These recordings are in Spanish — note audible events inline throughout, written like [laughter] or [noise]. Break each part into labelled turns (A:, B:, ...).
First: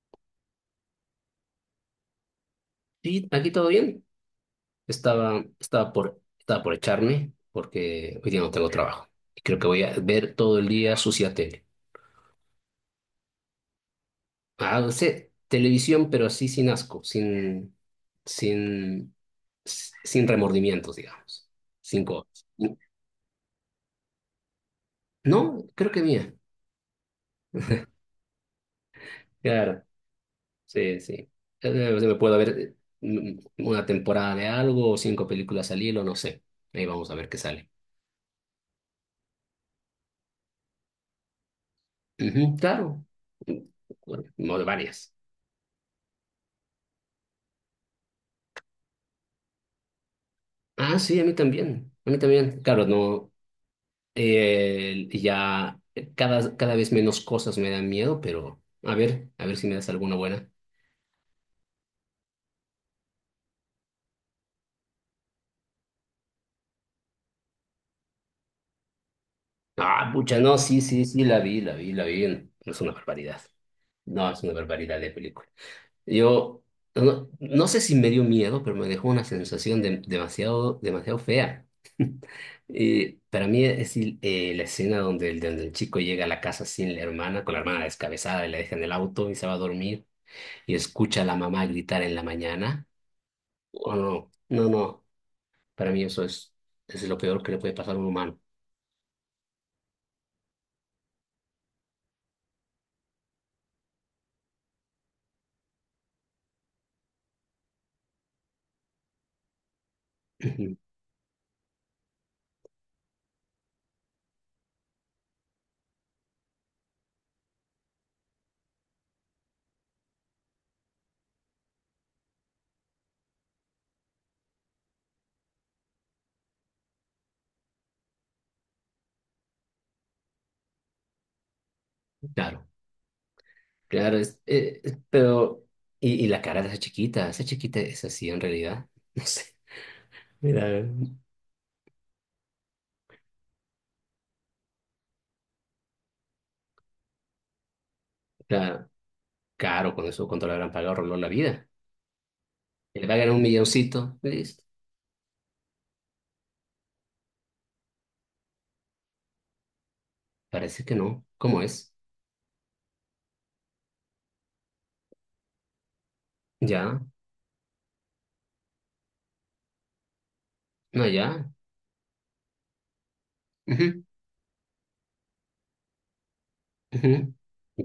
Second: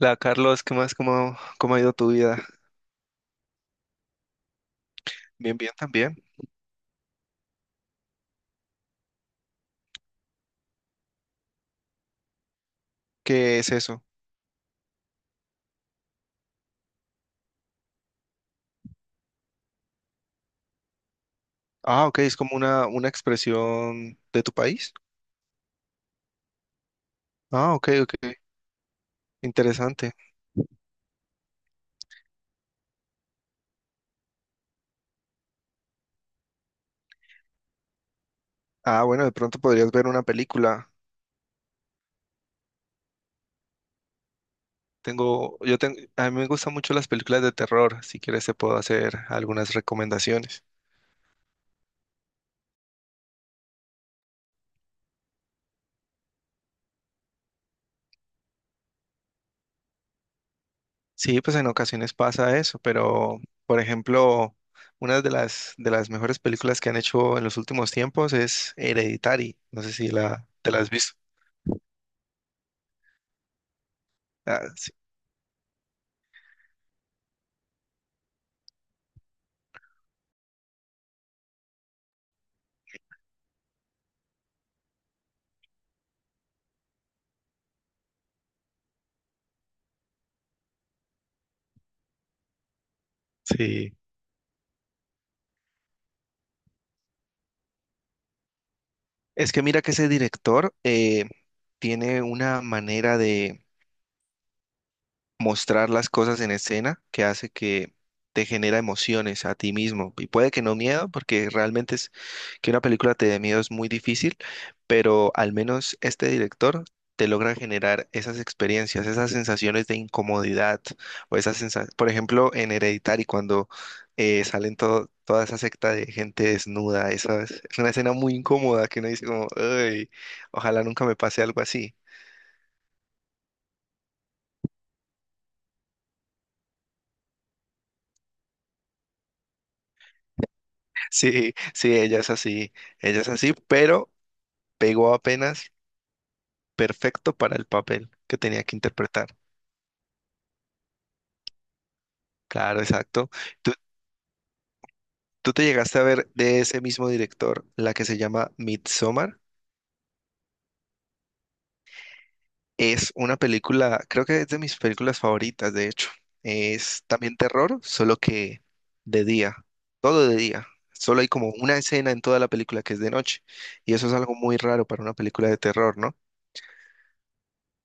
A: Hola Carlos, ¿qué más? ¿¿Cómo ha ido tu vida?
B: Sí, aquí todo bien. Estaba,
A: Bien, bien
B: estaba
A: también.
B: por, estaba por echarme porque hoy día no tengo trabajo. Y creo que voy a ver todo el día sucia tele.
A: ¿Qué es eso?
B: Ah, no sé, televisión, pero así sin asco, sin, sin remordimientos, digamos. Sin
A: Ah, ok, es
B: cosas.
A: como una expresión de tu país.
B: No, creo que mía.
A: Ah, ok, ok,
B: Claro,
A: interesante.
B: sí, sí. O sea, me puedo ver una temporada de algo o cinco películas al hilo, no sé. Ahí vamos a ver qué sale.
A: Ah, bueno, de pronto podrías ver una película.
B: Ujú, claro. Mm, Bueno, no, de varias.
A: A mí me gustan mucho las películas de terror. Si quieres te puedo hacer algunas recomendaciones.
B: Ah, sí, a mí también, a mí también. Claro, no, ya cada vez menos cosas me dan miedo, pero a ver si me das alguna buena.
A: Sí, pues en ocasiones pasa eso, pero por ejemplo, una de las mejores películas que han hecho en los últimos tiempos es Hereditary. No sé si
B: Ah, pucha,
A: la
B: no,
A: te la
B: sí,
A: has
B: sí,
A: visto.
B: sí, la vi, la vi, la vi. No es una barbaridad. No, es una
A: Ah, sí.
B: barbaridad de película. Yo no sé si me dio miedo, pero me dejó una sensación demasiado, demasiado fea. [laughs] Y para mí es la escena donde el chico llega a la casa sin la hermana, con la hermana descabezada y la deja en el auto y se va a dormir. Y escucha a la mamá gritar en la mañana.
A: Sí.
B: O no, no, no, para mí eso es lo peor que le puede pasar a un humano.
A: Es que mira que ese director tiene una manera de mostrar las cosas en escena que hace que te genera emociones a ti mismo. Y puede que
B: Ujú.
A: no miedo, porque realmente es que una película te dé miedo es muy difícil, pero al menos este director te logra generar esas experiencias, esas sensaciones de incomodidad o esas sensaciones, por ejemplo, en Hereditary cuando salen toda esa secta de gente desnuda, esa es una escena muy incómoda que uno dice como, "Ay, ojalá nunca me pase algo así".
B: Claro, claro, pero, y la cara de esa chiquita es así en realidad, [laughs] no sé, mira,
A: [laughs] Sí, sí, ella es así, pero pegó apenas perfecto para el papel que tenía que
B: claro,
A: interpretar.
B: caro con eso, cuánto le habrán pagado, roló la vida,
A: Claro,
B: y le pagan
A: exacto.
B: un
A: ¿Tú,
B: milloncito, listo,
A: tú te llegaste a ver de ese mismo director, la que se llama Midsommar?
B: parece que no, ¿cómo es?
A: Es una película, creo que es de mis películas favoritas, de hecho.
B: Ya,
A: Es también terror, solo que de día, todo de día.
B: no,
A: Solo hay
B: ya,
A: como una escena en toda la película que es de noche. Y
B: ujú,
A: eso es algo muy raro para una película de terror, ¿no?
B: ujú,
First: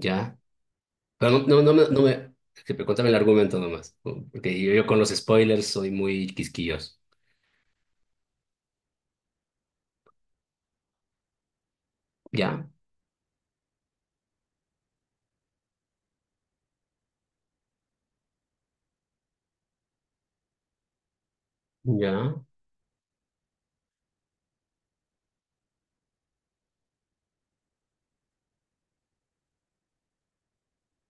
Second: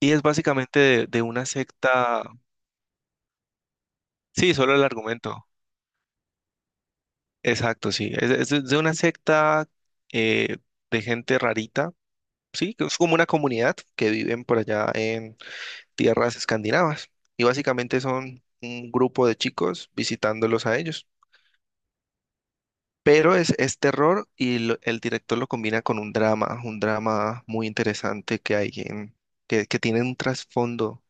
A: Y es básicamente de
B: Pero no,
A: una
B: no, no me, no
A: secta,
B: me- que- pero cuéntame el argumento nomás, ¿no?
A: sí,
B: Porque yo,
A: solo el
B: yo con los
A: argumento,
B: spoilers soy muy quisquilloso.
A: exacto, sí. Es de una secta eh, de gente rarita,
B: Ya,
A: sí, que es como una comunidad que viven por allá en tierras escandinavas. Y básicamente son un grupo de chicos visitándolos a ellos.
B: ya.
A: Pero es terror y el director lo combina con un drama muy interesante que hay en, que tiene un trasfondo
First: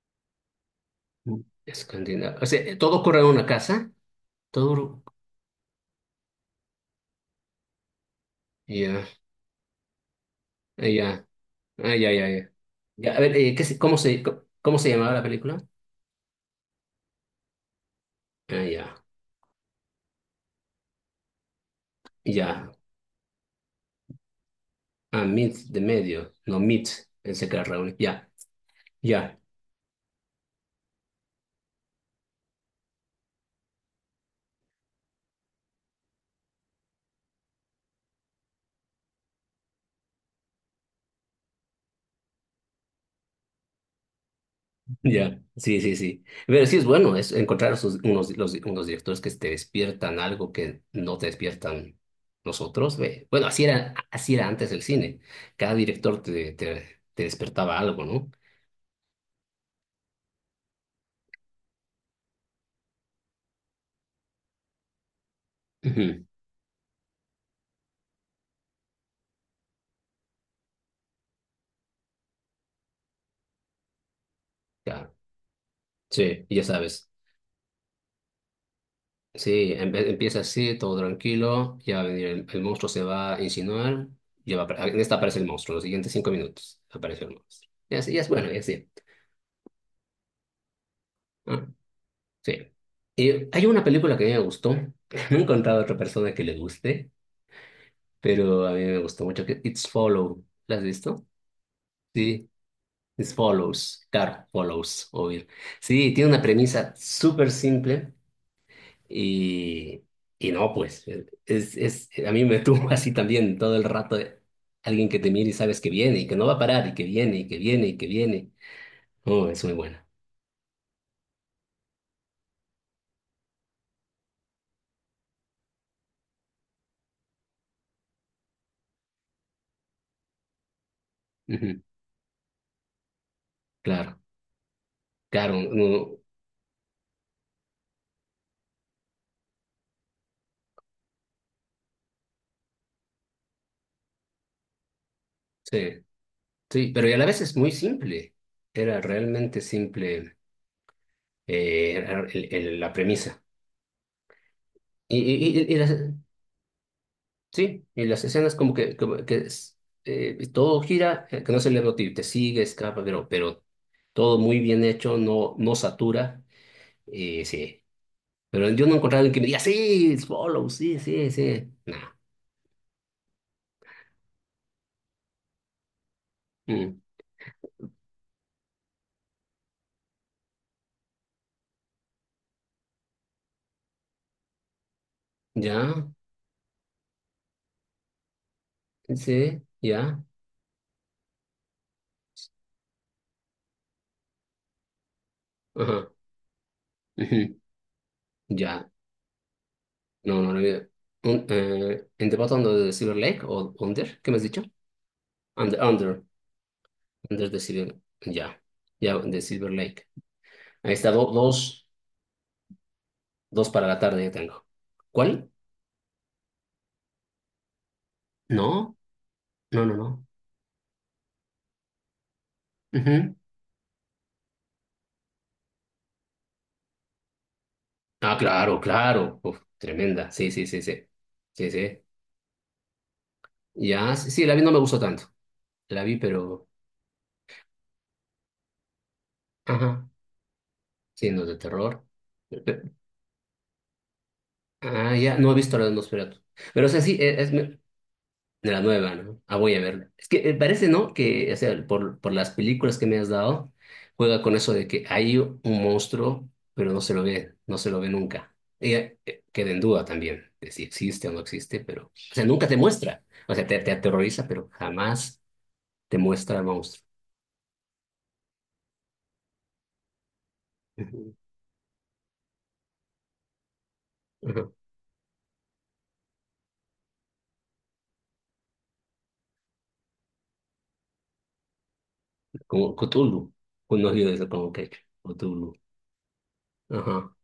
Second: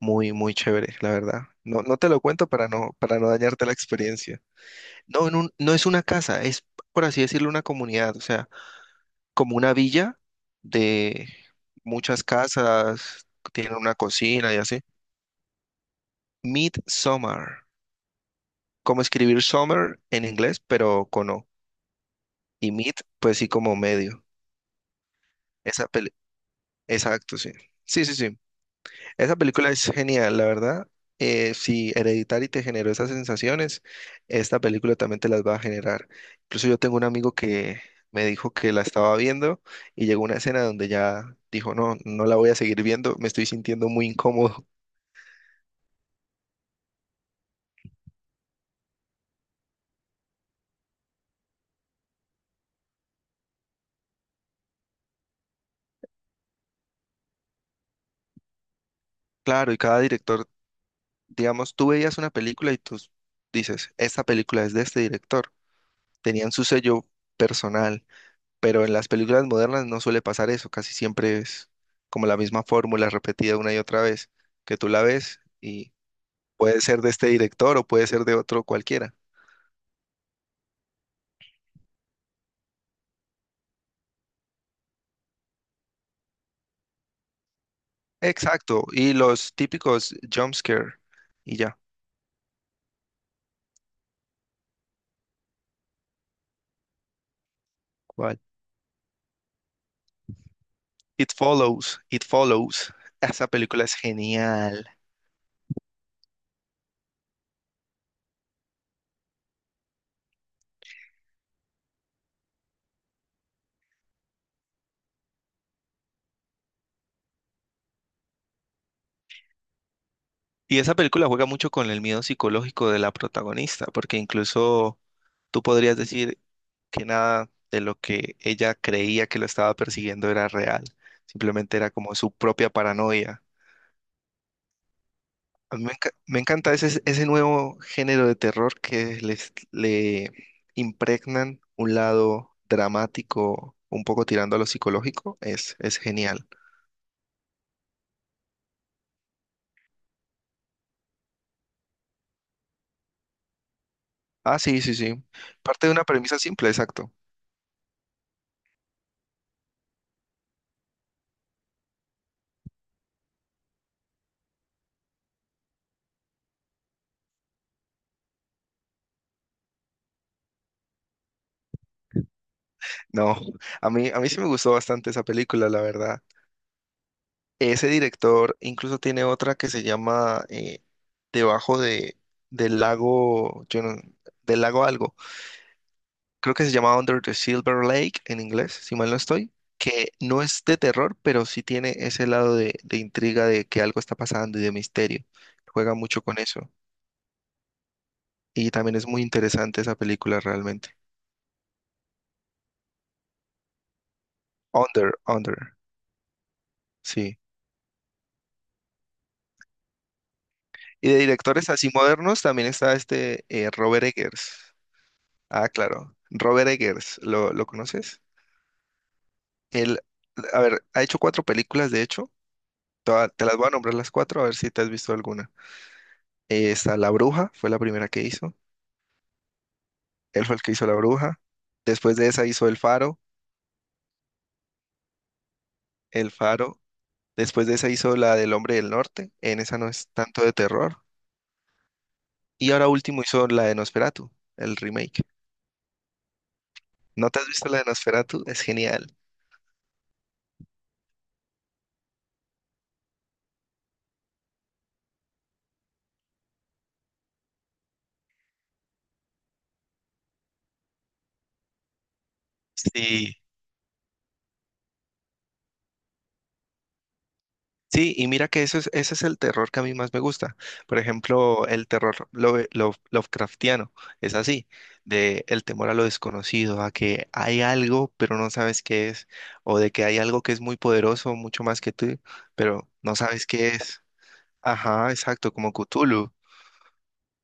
A: muy, muy chévere, la verdad. No, no te lo
B: Escandinavia. O
A: cuento
B: sea, todo
A: para
B: ocurre en
A: no
B: una
A: dañarte la
B: casa.
A: experiencia.
B: Todo.
A: No, no es una casa, es por así decirlo, una comunidad. O sea,
B: Ya,
A: como una villa
B: ah, ya,
A: de
B: ah, ya,
A: muchas
B: ya, ya. Ya, a
A: casas,
B: ver, ¿qué
A: tienen
B: se-
A: una
B: cómo se, co-
A: cocina y
B: cómo
A: así.
B: se llamaba la película?
A: Midsummer,
B: Ah, ya,
A: como escribir summer en inglés, pero con O.
B: ya.
A: Y mid, pues sí, como medio.
B: Ah, Meet de
A: Esa peli,
B: medio. No, Meet.
A: exacto,
B: Pensé
A: sí.
B: que era reunir.
A: Sí, sí,
B: Ya,
A: sí. Esa
B: ya.
A: película es genial, la verdad. Si Hereditary te generó esas sensaciones, esta película también te las va a generar. Incluso yo tengo un amigo que me dijo que la estaba viendo y llegó una escena donde ya dijo, no, no la voy a seguir viendo, me estoy sintiendo muy incómodo.
B: Ya, sí, sí, sí. Pero sí es bueno es encontrar unos, unos directores que te despiertan algo que no te despiertan nosotros. Ve. Bueno, así era antes el cine. Cada director te despertaba algo, ¿no?
A: Claro, y cada director, digamos, tú veías una película y tú dices, esta película es de este director.
B: Ujú.
A: Tenían su sello personal, pero en las películas modernas no suele pasar eso, casi siempre es como la misma fórmula repetida una y otra vez, que tú la
B: Ya,
A: ves y
B: sí, ya
A: puede ser
B: sabes.
A: de este director o puede ser de otro cualquiera.
B: Sí, empieza así, todo tranquilo, ya va a venir el monstruo, se va a insinuar, en esta aparece el monstruo, los siguientes cinco minutos aparece el monstruo. Y así, ya es bueno, y
A: Exacto,
B: así.
A: y los típicos jump scare y
B: Ah.
A: ya.
B: Sí. Y hay una película que a mí me gustó. [laughs] No he encontrado a otra persona que le guste,
A: ¿Cuál?
B: pero a mí me gustó mucho, que It's Follow. ¿La has visto?
A: It Follows, It
B: Sí,
A: Follows. [laughs]
B: It's
A: Esa película es
B: Follows. Claro,
A: genial.
B: Follows, oír. Sí, tiene una premisa súper simple y, y no, pues, a mí me [laughs] tuvo así también todo el rato de alguien que te mira y sabes que viene y que no va a parar y que viene y que viene y que viene. Oh, es muy buena.
A: Y esa película juega mucho con el miedo psicológico de la protagonista, porque incluso tú podrías decir que nada de lo que ella creía que lo estaba persiguiendo era real, simplemente
B: Ujú,
A: era como su propia paranoia.
B: claro, claro,
A: A mí me, enca-
B: no,
A: me encanta ese nuevo género de terror que le impregnan un lado dramático, un poco tirando a lo psicológico, es
B: sí.
A: genial.
B: Sí, pero y a la vez es muy simple. Era realmente simple, era la premisa.
A: Ah, sí, sí, sí.
B: Y
A: Parte
B: las,
A: de una premisa simple, exacto.
B: sí, y las escenas como que, todo gira, que no es el libro, te sigue, escapa, pero todo muy bien hecho, no satura. Y sí, pero yo no he encontrado alguien que me diga, sí, it's follow, sí, sí, sí. No.
A: No, a mí sí me gustó bastante esa película, la verdad.
B: Mm.
A: Ese director incluso tiene otra que se llama debajo de, del lago, yo no- del lago algo.
B: Ya,
A: Creo que se llama Under the Silver Lake en inglés, si mal no estoy,
B: sí,
A: que
B: ya.
A: no es de terror, pero sí tiene ese lado de intriga de que algo está pasando y de misterio. Juega
B: Ajá.
A: mucho con eso.
B: Ujú,
A: Y
B: ya.
A: también es muy interesante esa película
B: No, no, no.
A: realmente.
B: ¿En The Bottom of the Silver Lake o Under? ¿Qué me has dicho?
A: Under, Under,
B: Under, Under,
A: sí.
B: Under the Silver. Ya, ya, de Silver Lake. Ahí
A: Y
B: está,
A: de directores
B: dos,
A: así modernos también está este
B: dos para la
A: Robert
B: tarde ya
A: Eggers.
B: tengo. ¿Cuál?
A: Ah, claro. Robert Eggers, lo conoces?
B: No, no, no,
A: Él,
B: no.
A: a ver, ha hecho cuatro películas, de hecho.
B: Ujú.
A: Te las voy a nombrar las cuatro, a ver si te has visto alguna. Está La Bruja, fue la primera que
B: Ah,
A: hizo.
B: claro, claro. Uf, tremenda.
A: Él
B: Sí,
A: fue el
B: sí,
A: que
B: sí,
A: hizo La
B: sí.
A: Bruja.
B: Sí, sí.
A: Después de esa hizo El Faro,
B: Ya, sí, sí, la vi, no me gustó tanto. La vi,
A: El
B: pero.
A: Faro. Después de esa hizo la del Hombre del Norte. En esa no
B: Ajá.
A: es tanto de terror.
B: Sí, no es de terror.
A: Y
B: Pe-
A: ahora último hizo la de Nosferatu, el
B: Ah,
A: remake.
B: ya, no he visto la de Nosferatu. Pero, o sea, sí,
A: ¿No te has visto la de Nosferatu? Es
B: de la nueva,
A: genial.
B: ¿no? Ah, voy a verla. Es que parece, ¿no? Que, o sea, por las películas que me has dado, juega con eso de que hay un monstruo, pero no se lo ve, no se lo ve nunca. Y, queda en duda también de si existe o no existe, pero, o sea, nunca te muestra.
A: Sí,
B: O sea, te aterroriza, pero jamás te muestra el monstruo.
A: sí, y mira que eso es, ese es el terror que a mí más me gusta. Por
B: Ujú.
A: ejemplo, el terror Lovecraftiano es así,
B: Ajá.
A: de el temor a lo desconocido, a que hay algo pero no sabes qué es, o de que hay algo que es muy poderoso, mucho más que tú, pero
B: Como
A: no sabes
B: Cthulhu,
A: qué es.
B: un oído de eso como que
A: Ajá, exacto, como
B: Cthulhu.
A: Cthulhu.
B: Ajá.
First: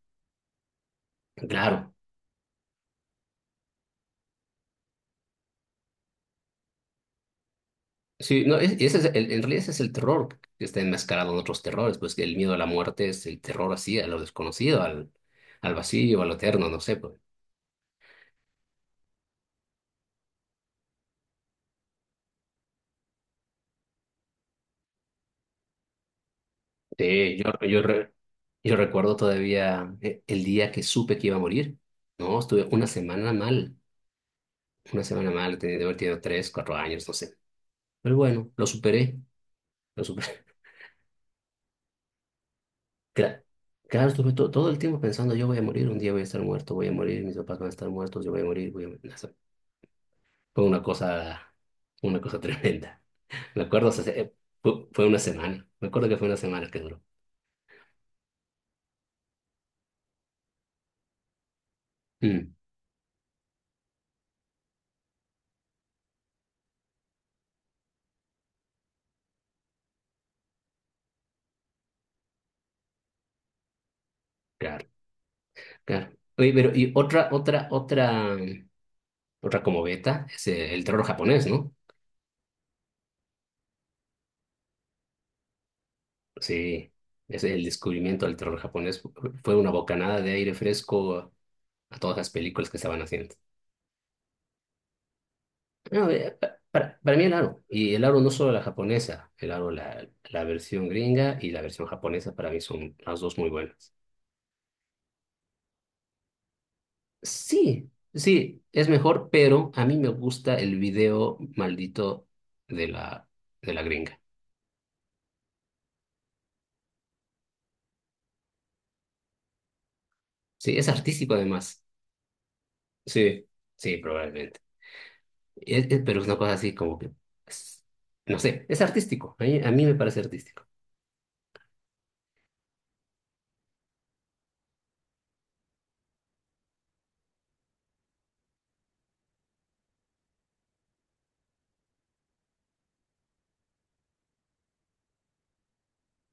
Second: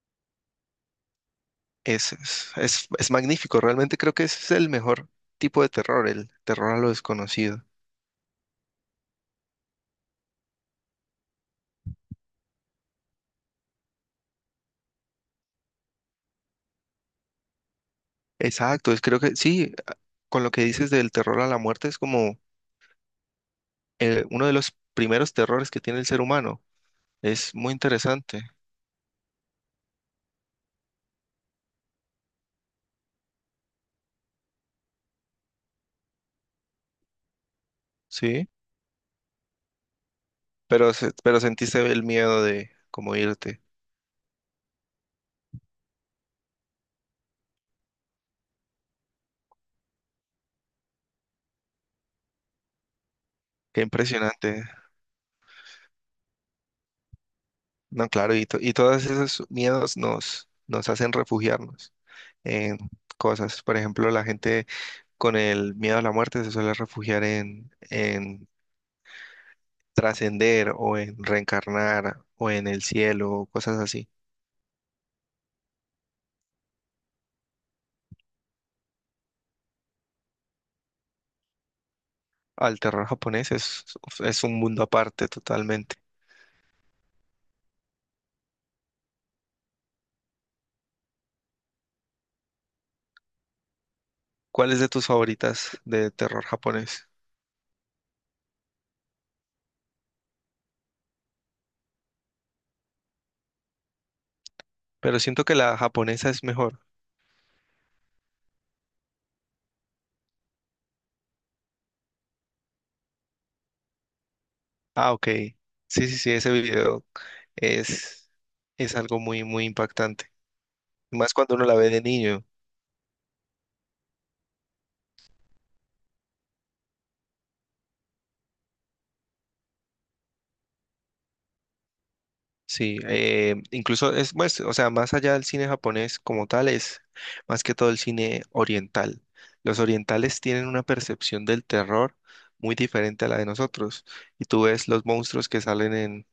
B: Claro.
A: Es, es magnífico, realmente creo que ese es el mejor tipo de terror, el terror a lo desconocido.
B: Sí, no, ese es en realidad ese es el terror que está enmascarado en otros terrores, pues que el miedo a la muerte es el terror así, a lo desconocido, al vacío, a lo eterno, no sé, pues.
A: Exacto, es, creo que sí, con lo que dices del terror a la muerte es como uno de los primeros terrores que tiene el ser humano.
B: Sí,
A: Es
B: yo,
A: muy
B: yo, re-
A: interesante,
B: yo recuerdo todavía el día que supe que iba a morir, ¿no? Estuve una semana mal, tenía de haber tenido tres, cuatro años, no sé. Pero
A: ¿sí?
B: bueno, lo superé, lo superé.
A: Pero, pero sentiste el miedo de
B: [laughs]
A: cómo
B: Cla-
A: irte.
B: Claro, estuve todo el tiempo pensando, yo voy a morir, un día voy a estar muerto, voy a morir, mis papás van a estar muertos, yo voy a morir, voy a morir. Fue una cosa tremenda. Me
A: Qué
B: acuerdo, o sea,
A: impresionante.
B: fue una semana. Me acuerdo que fue una semana que duró.
A: No, claro, y todos esos miedos nos hacen refugiarnos
B: Mm,
A: en cosas. Por ejemplo, la gente con el miedo a la muerte se suele refugiar en trascender o en reencarnar o en el cielo o cosas así.
B: claro, claro. Oye, pero y otra como beta es el terror japonés, ¿no?
A: Al terror japonés es un mundo aparte totalmente.
B: Sí, es el descubrimiento del terror japonés fue una bocanada de aire fresco a todas las películas que estaban haciendo.
A: ¿Cuál es de tus favoritas
B: No,
A: de terror
B: pa- para,
A: japonés?
B: para mí el aro, y el aro no solo la japonesa, el aro la versión gringa y la versión japonesa para mí son las dos muy buenas.
A: Pero siento que la japonesa es mejor.
B: Sí, sí, es mejor, pero a mí me gusta el video maldito de la, de la gringa.
A: Ah, ok. Sí, sí, sí, ese video es, es algo muy, muy impactante.
B: Sí, es artístico
A: Más cuando uno la
B: además.
A: ve de niño.
B: Sí, sí, probablemente. Pero es una cosa así como que, es- no sé, es artístico. A mí me parece artístico.
A: Sí, incluso es, pues, o sea, más allá del cine japonés como tal, es más que todo el cine oriental. Los orientales tienen una percepción del terror muy diferente a la de nosotros. Y tú ves los monstruos que salen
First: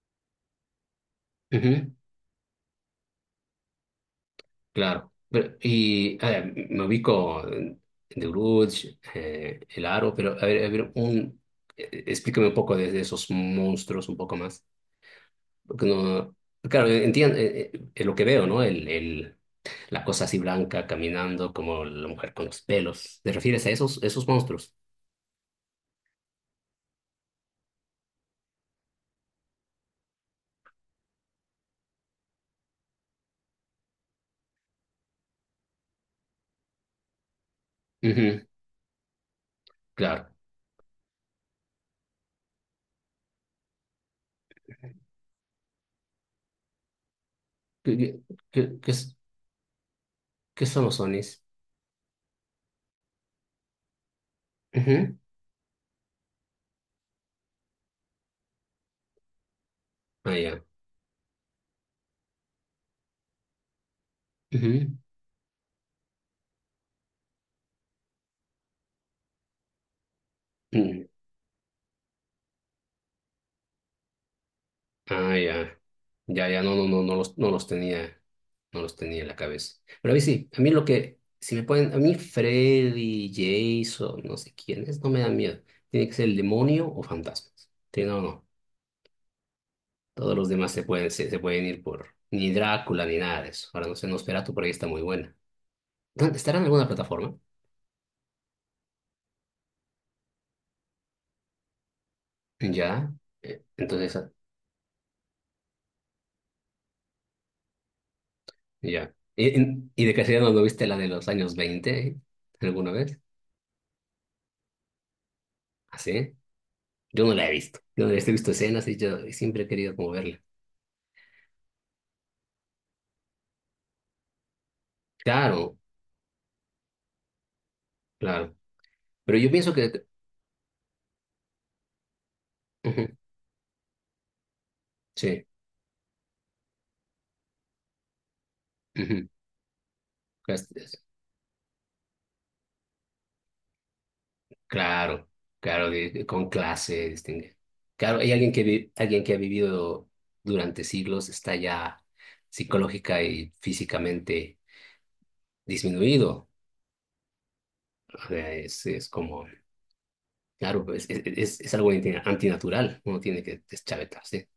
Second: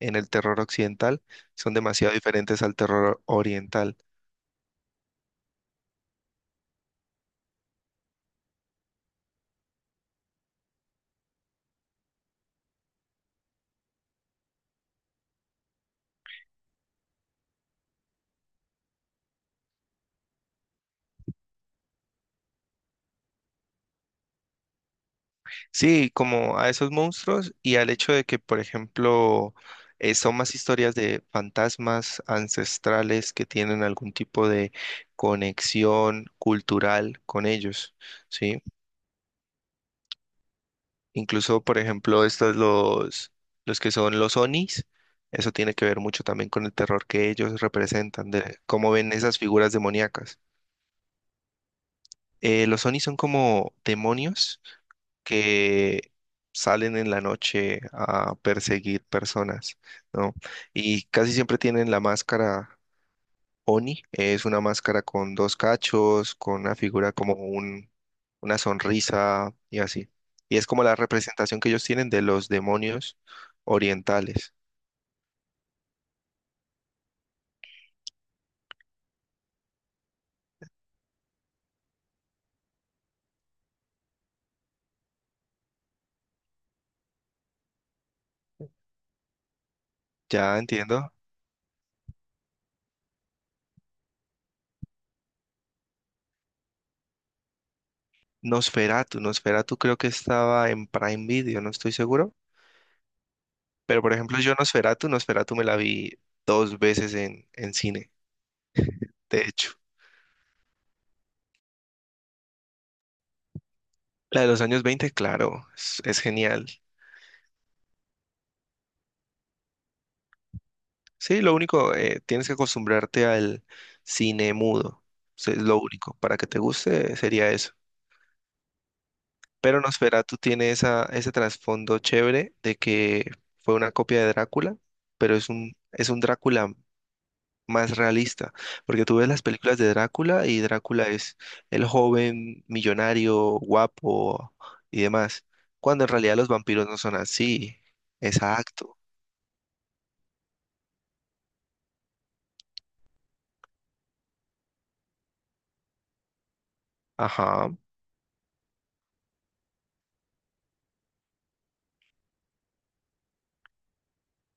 A: en el terror occidental, son
B: Ujú,
A: demasiado diferentes al terror oriental.
B: claro. Y a ver, me ubico en The Grudge, El Aro, pero a ver, explícame un poco de esos monstruos un poco más. Porque no, claro, entiendo lo que veo, ¿no? La cosa así blanca caminando como la mujer con los pelos. ¿Te refieres a esos monstruos?
A: Sí, como a esos monstruos y al hecho de que, por ejemplo, son más historias de fantasmas ancestrales que tienen algún tipo de conexión cultural con ellos,
B: Ujú,
A: ¿sí?
B: claro.
A: Incluso, por ejemplo, los que son los onis, eso tiene que ver mucho también con el terror que ellos
B: ¿Qué, qué,
A: representan, de
B: qué- qué
A: cómo ven
B: es-
A: esas figuras demoníacas.
B: qué son los onis?
A: Los onis son como demonios
B: Ujú,
A: que salen en la noche a perseguir personas, ¿no?
B: ah, ya.
A: Y casi siempre tienen la máscara Oni, es una
B: Ujú,
A: máscara con dos cachos, con una figura como un, una sonrisa y así. Y es como la
B: mm,
A: representación que ellos tienen de los demonios orientales.
B: ah, ya. Ya, ya, no, no, no, no los tenía, no los tenía en la cabeza. Pero a mí sí, a mí lo que, si me ponen, a mí Freddy, Jason, no sé quién es, no me da miedo. Tiene que ser el demonio o fantasmas. Sí, no, no. Todos los
A: Ya
B: demás se pueden,
A: entiendo.
B: se, se pueden ir por ni Drácula ni nada de eso. Ahora no sé, Nosferatu por ahí está muy buena. ¿Estará en alguna plataforma?
A: Nosferatu, Nosferatu creo que estaba en Prime Video, no estoy seguro.
B: Ya.
A: Pero por
B: Entonces, ah,
A: ejemplo, yo Nosferatu, Nosferatu me la vi dos veces en cine,
B: ya.
A: de
B: ¿Y,
A: hecho.
B: en- y de casualidad no viste la de los años 20 alguna vez?
A: La de los años 20, claro, es
B: ¿Así?
A: genial.
B: Yo no la he visto. He visto escenas y yo siempre he querido como verla.
A: Sí, lo único, tienes que acostumbrarte al cine mudo. Eso es
B: Claro,
A: lo único. Para que te guste sería eso.
B: claro. Pero yo pienso
A: Pero
B: que...
A: Nosferatu tiene esa, ese trasfondo chévere de
B: Ujú,
A: que fue una copia de Drácula, pero
B: sí.
A: es un Drácula más realista. Porque tú
B: Ujú.
A: ves las películas de Drácula y
B: Pues,
A: Drácula es el joven millonario, guapo y
B: claro,
A: demás.
B: claro,
A: Cuando en realidad los
B: con
A: vampiros no
B: clase,
A: son
B: distingue.
A: así.
B: Claro, hay alguien que, vi-
A: Exacto.
B: alguien que ha vivido durante siglos está ya psicológica y físicamente disminuido.
A: Ajá.
B: O sea, es como, claro, pues, es algo antinatural, uno tiene que deschavetarse.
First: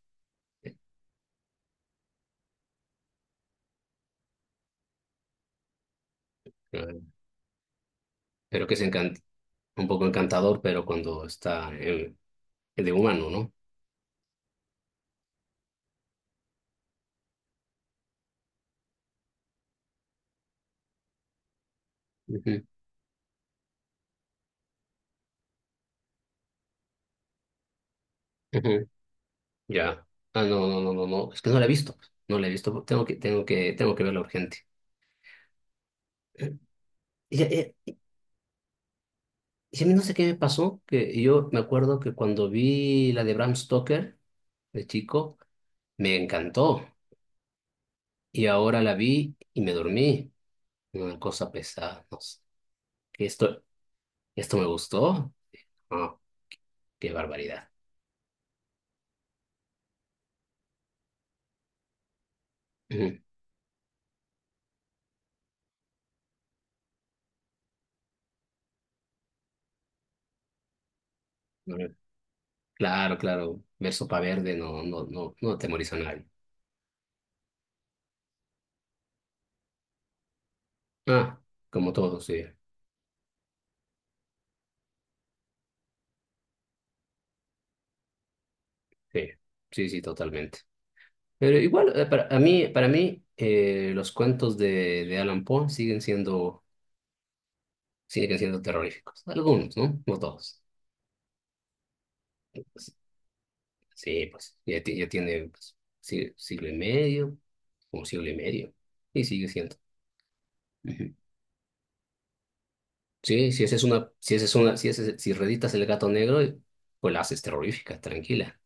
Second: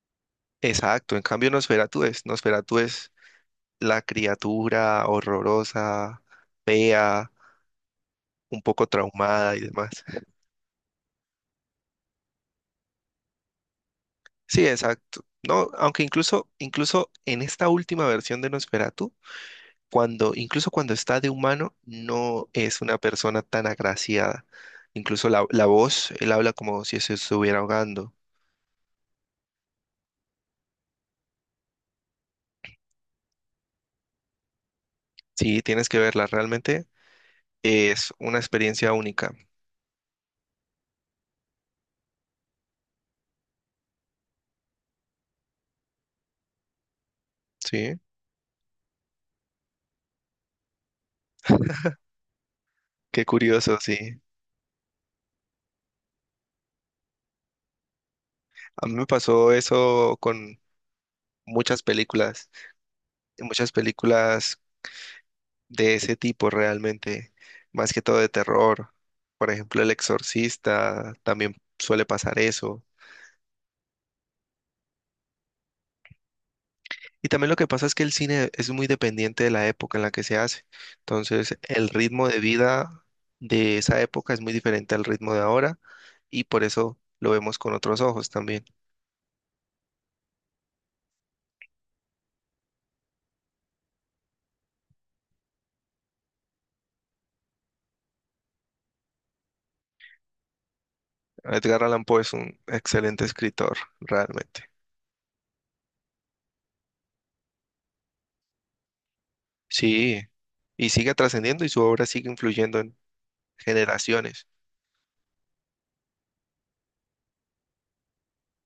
A: Exacto, en cambio Nosferatu es la criatura horrorosa,
B: Eh,
A: fea, un
B: Pero que es
A: poco traumada y
B: un
A: demás.
B: poco encantador, pero cuando está de humano, ¿no?
A: Sí, exacto. No, aunque incluso, incluso en esta última versión de Nosferatu, cuando, incluso cuando está de humano, no
B: Ujú,
A: es una persona tan agraciada. Incluso la, la voz, él habla como si se estuviera ahogando.
B: ujú, ya. Ah, no, no, no, no, no, es que no la he visto, no la he visto, tengo que verla urgente.
A: Sí, tienes que verla, realmente es una experiencia única.
B: Y sí, no sé qué me pasó, que yo me acuerdo que cuando vi la de Bram Stoker, de chico, me encantó.
A: Sí,
B: Y ahora la vi y me dormí. Una cosa pesada, no sé.
A: qué
B: ¿Qué esto,
A: curioso, sí.
B: esto me gustó? Ah, qué barbaridad.
A: A mí me pasó eso muchas películas,
B: Ujú.
A: muchas películas de ese tipo realmente, más que todo de terror. Por ejemplo, El Exorcista, también suele pasar eso.
B: Claro, claro. Ver Sopa Verde no atemoriza a nadie.
A: Y también lo que pasa es que el cine es muy dependiente de la época en la que se hace.
B: Ah,
A: Entonces, el
B: como todo,
A: ritmo de
B: sí.
A: vida de esa época es muy diferente al ritmo de ahora y por eso lo vemos con otros ojos también.
B: Sí, sí, sí, totalmente. Pero igual, para mí los cuentos de Alan Poe siguen siendo terroríficos. Algunos, ¿no? No todos.
A: Edgar Allan Poe es un
B: Pues,
A: excelente escritor,
B: sí, pues
A: realmente.
B: ya tiene pues, siglo y medio, un siglo y medio, y sigue siendo.
A: Sí, y
B: Ujú.
A: sigue trascendiendo y su obra sigue influyendo en
B: Sí,
A: generaciones.
B: si reditas el gato negro, pues la haces terrorífica, tranquila.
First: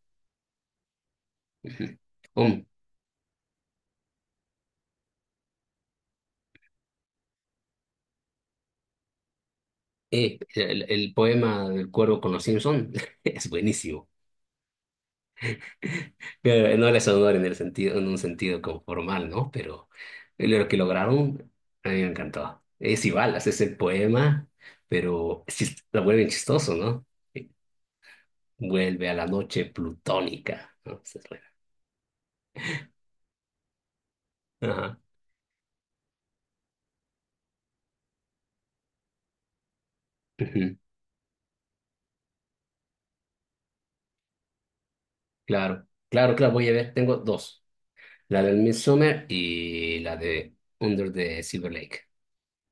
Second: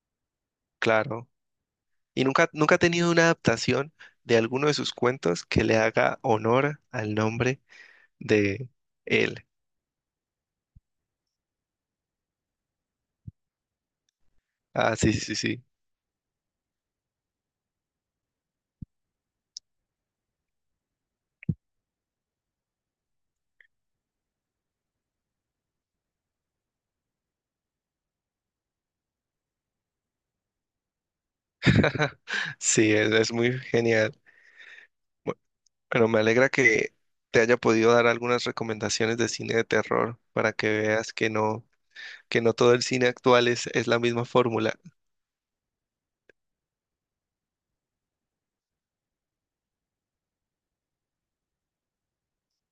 A: Claro.
B: Ujú.
A: ¿Y nunca,
B: Um,
A: nunca ha tenido una adaptación de alguno de sus cuentos que le haga honor al nombre de él?
B: el poema del cuervo con los Simpson [laughs] es buenísimo.
A: Ah, sí, sí, sí.
B: Pero no les honor en el sentido, en un sentido como formal, ¿no? Pero lo que lograron a mí me encantó. Es igual, haces el poema, pero sí es lo vuelven chistoso, ¿no? Eh, Vuelve a la noche plutónica, ¿no? Esa es buena.
A: [laughs] Sí, es muy genial.
B: Ajá.
A: Bu- Bueno, me alegra que te haya podido dar algunas recomendaciones de cine de terror para que
B: Ujú.
A: veas que no todo el cine actual es la misma fórmula.
B: Claro, claro, claro, voy a ver, tengo dos. La del Midsummer y la de Under the Silver Lake.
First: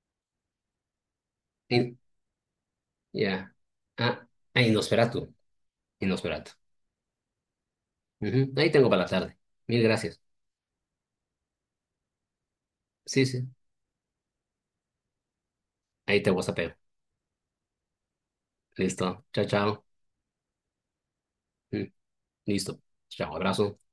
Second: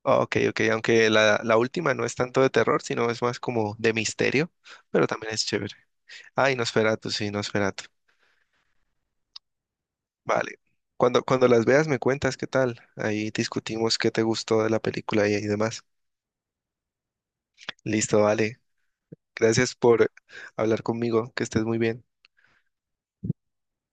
A: Ah, ok, ok, aunque la última
B: Y-
A: no es tanto de terror, sino es más
B: Ya.
A: como de
B: Ah,
A: misterio,
B: ah, y
A: pero
B: Nosferatu.
A: también es chévere.
B: Y
A: Ah,
B: Nosferatu.
A: y Nosferatu, sí, Nosferatu.
B: Ujú. Ahí tengo para la tarde. Mil gracias.
A: Vale. Cuando, cuando las veas me cuentas qué tal.
B: Sí,
A: Ahí
B: sí.
A: discutimos qué te gustó de la película y demás.
B: Ahí te WhatsApp.
A: Listo, vale.
B: Listo. Chao,
A: Gracias
B: chao.
A: por hablar conmigo. Que estés muy
B: Mm,
A: bien.
B: Listo. Chao, abrazo.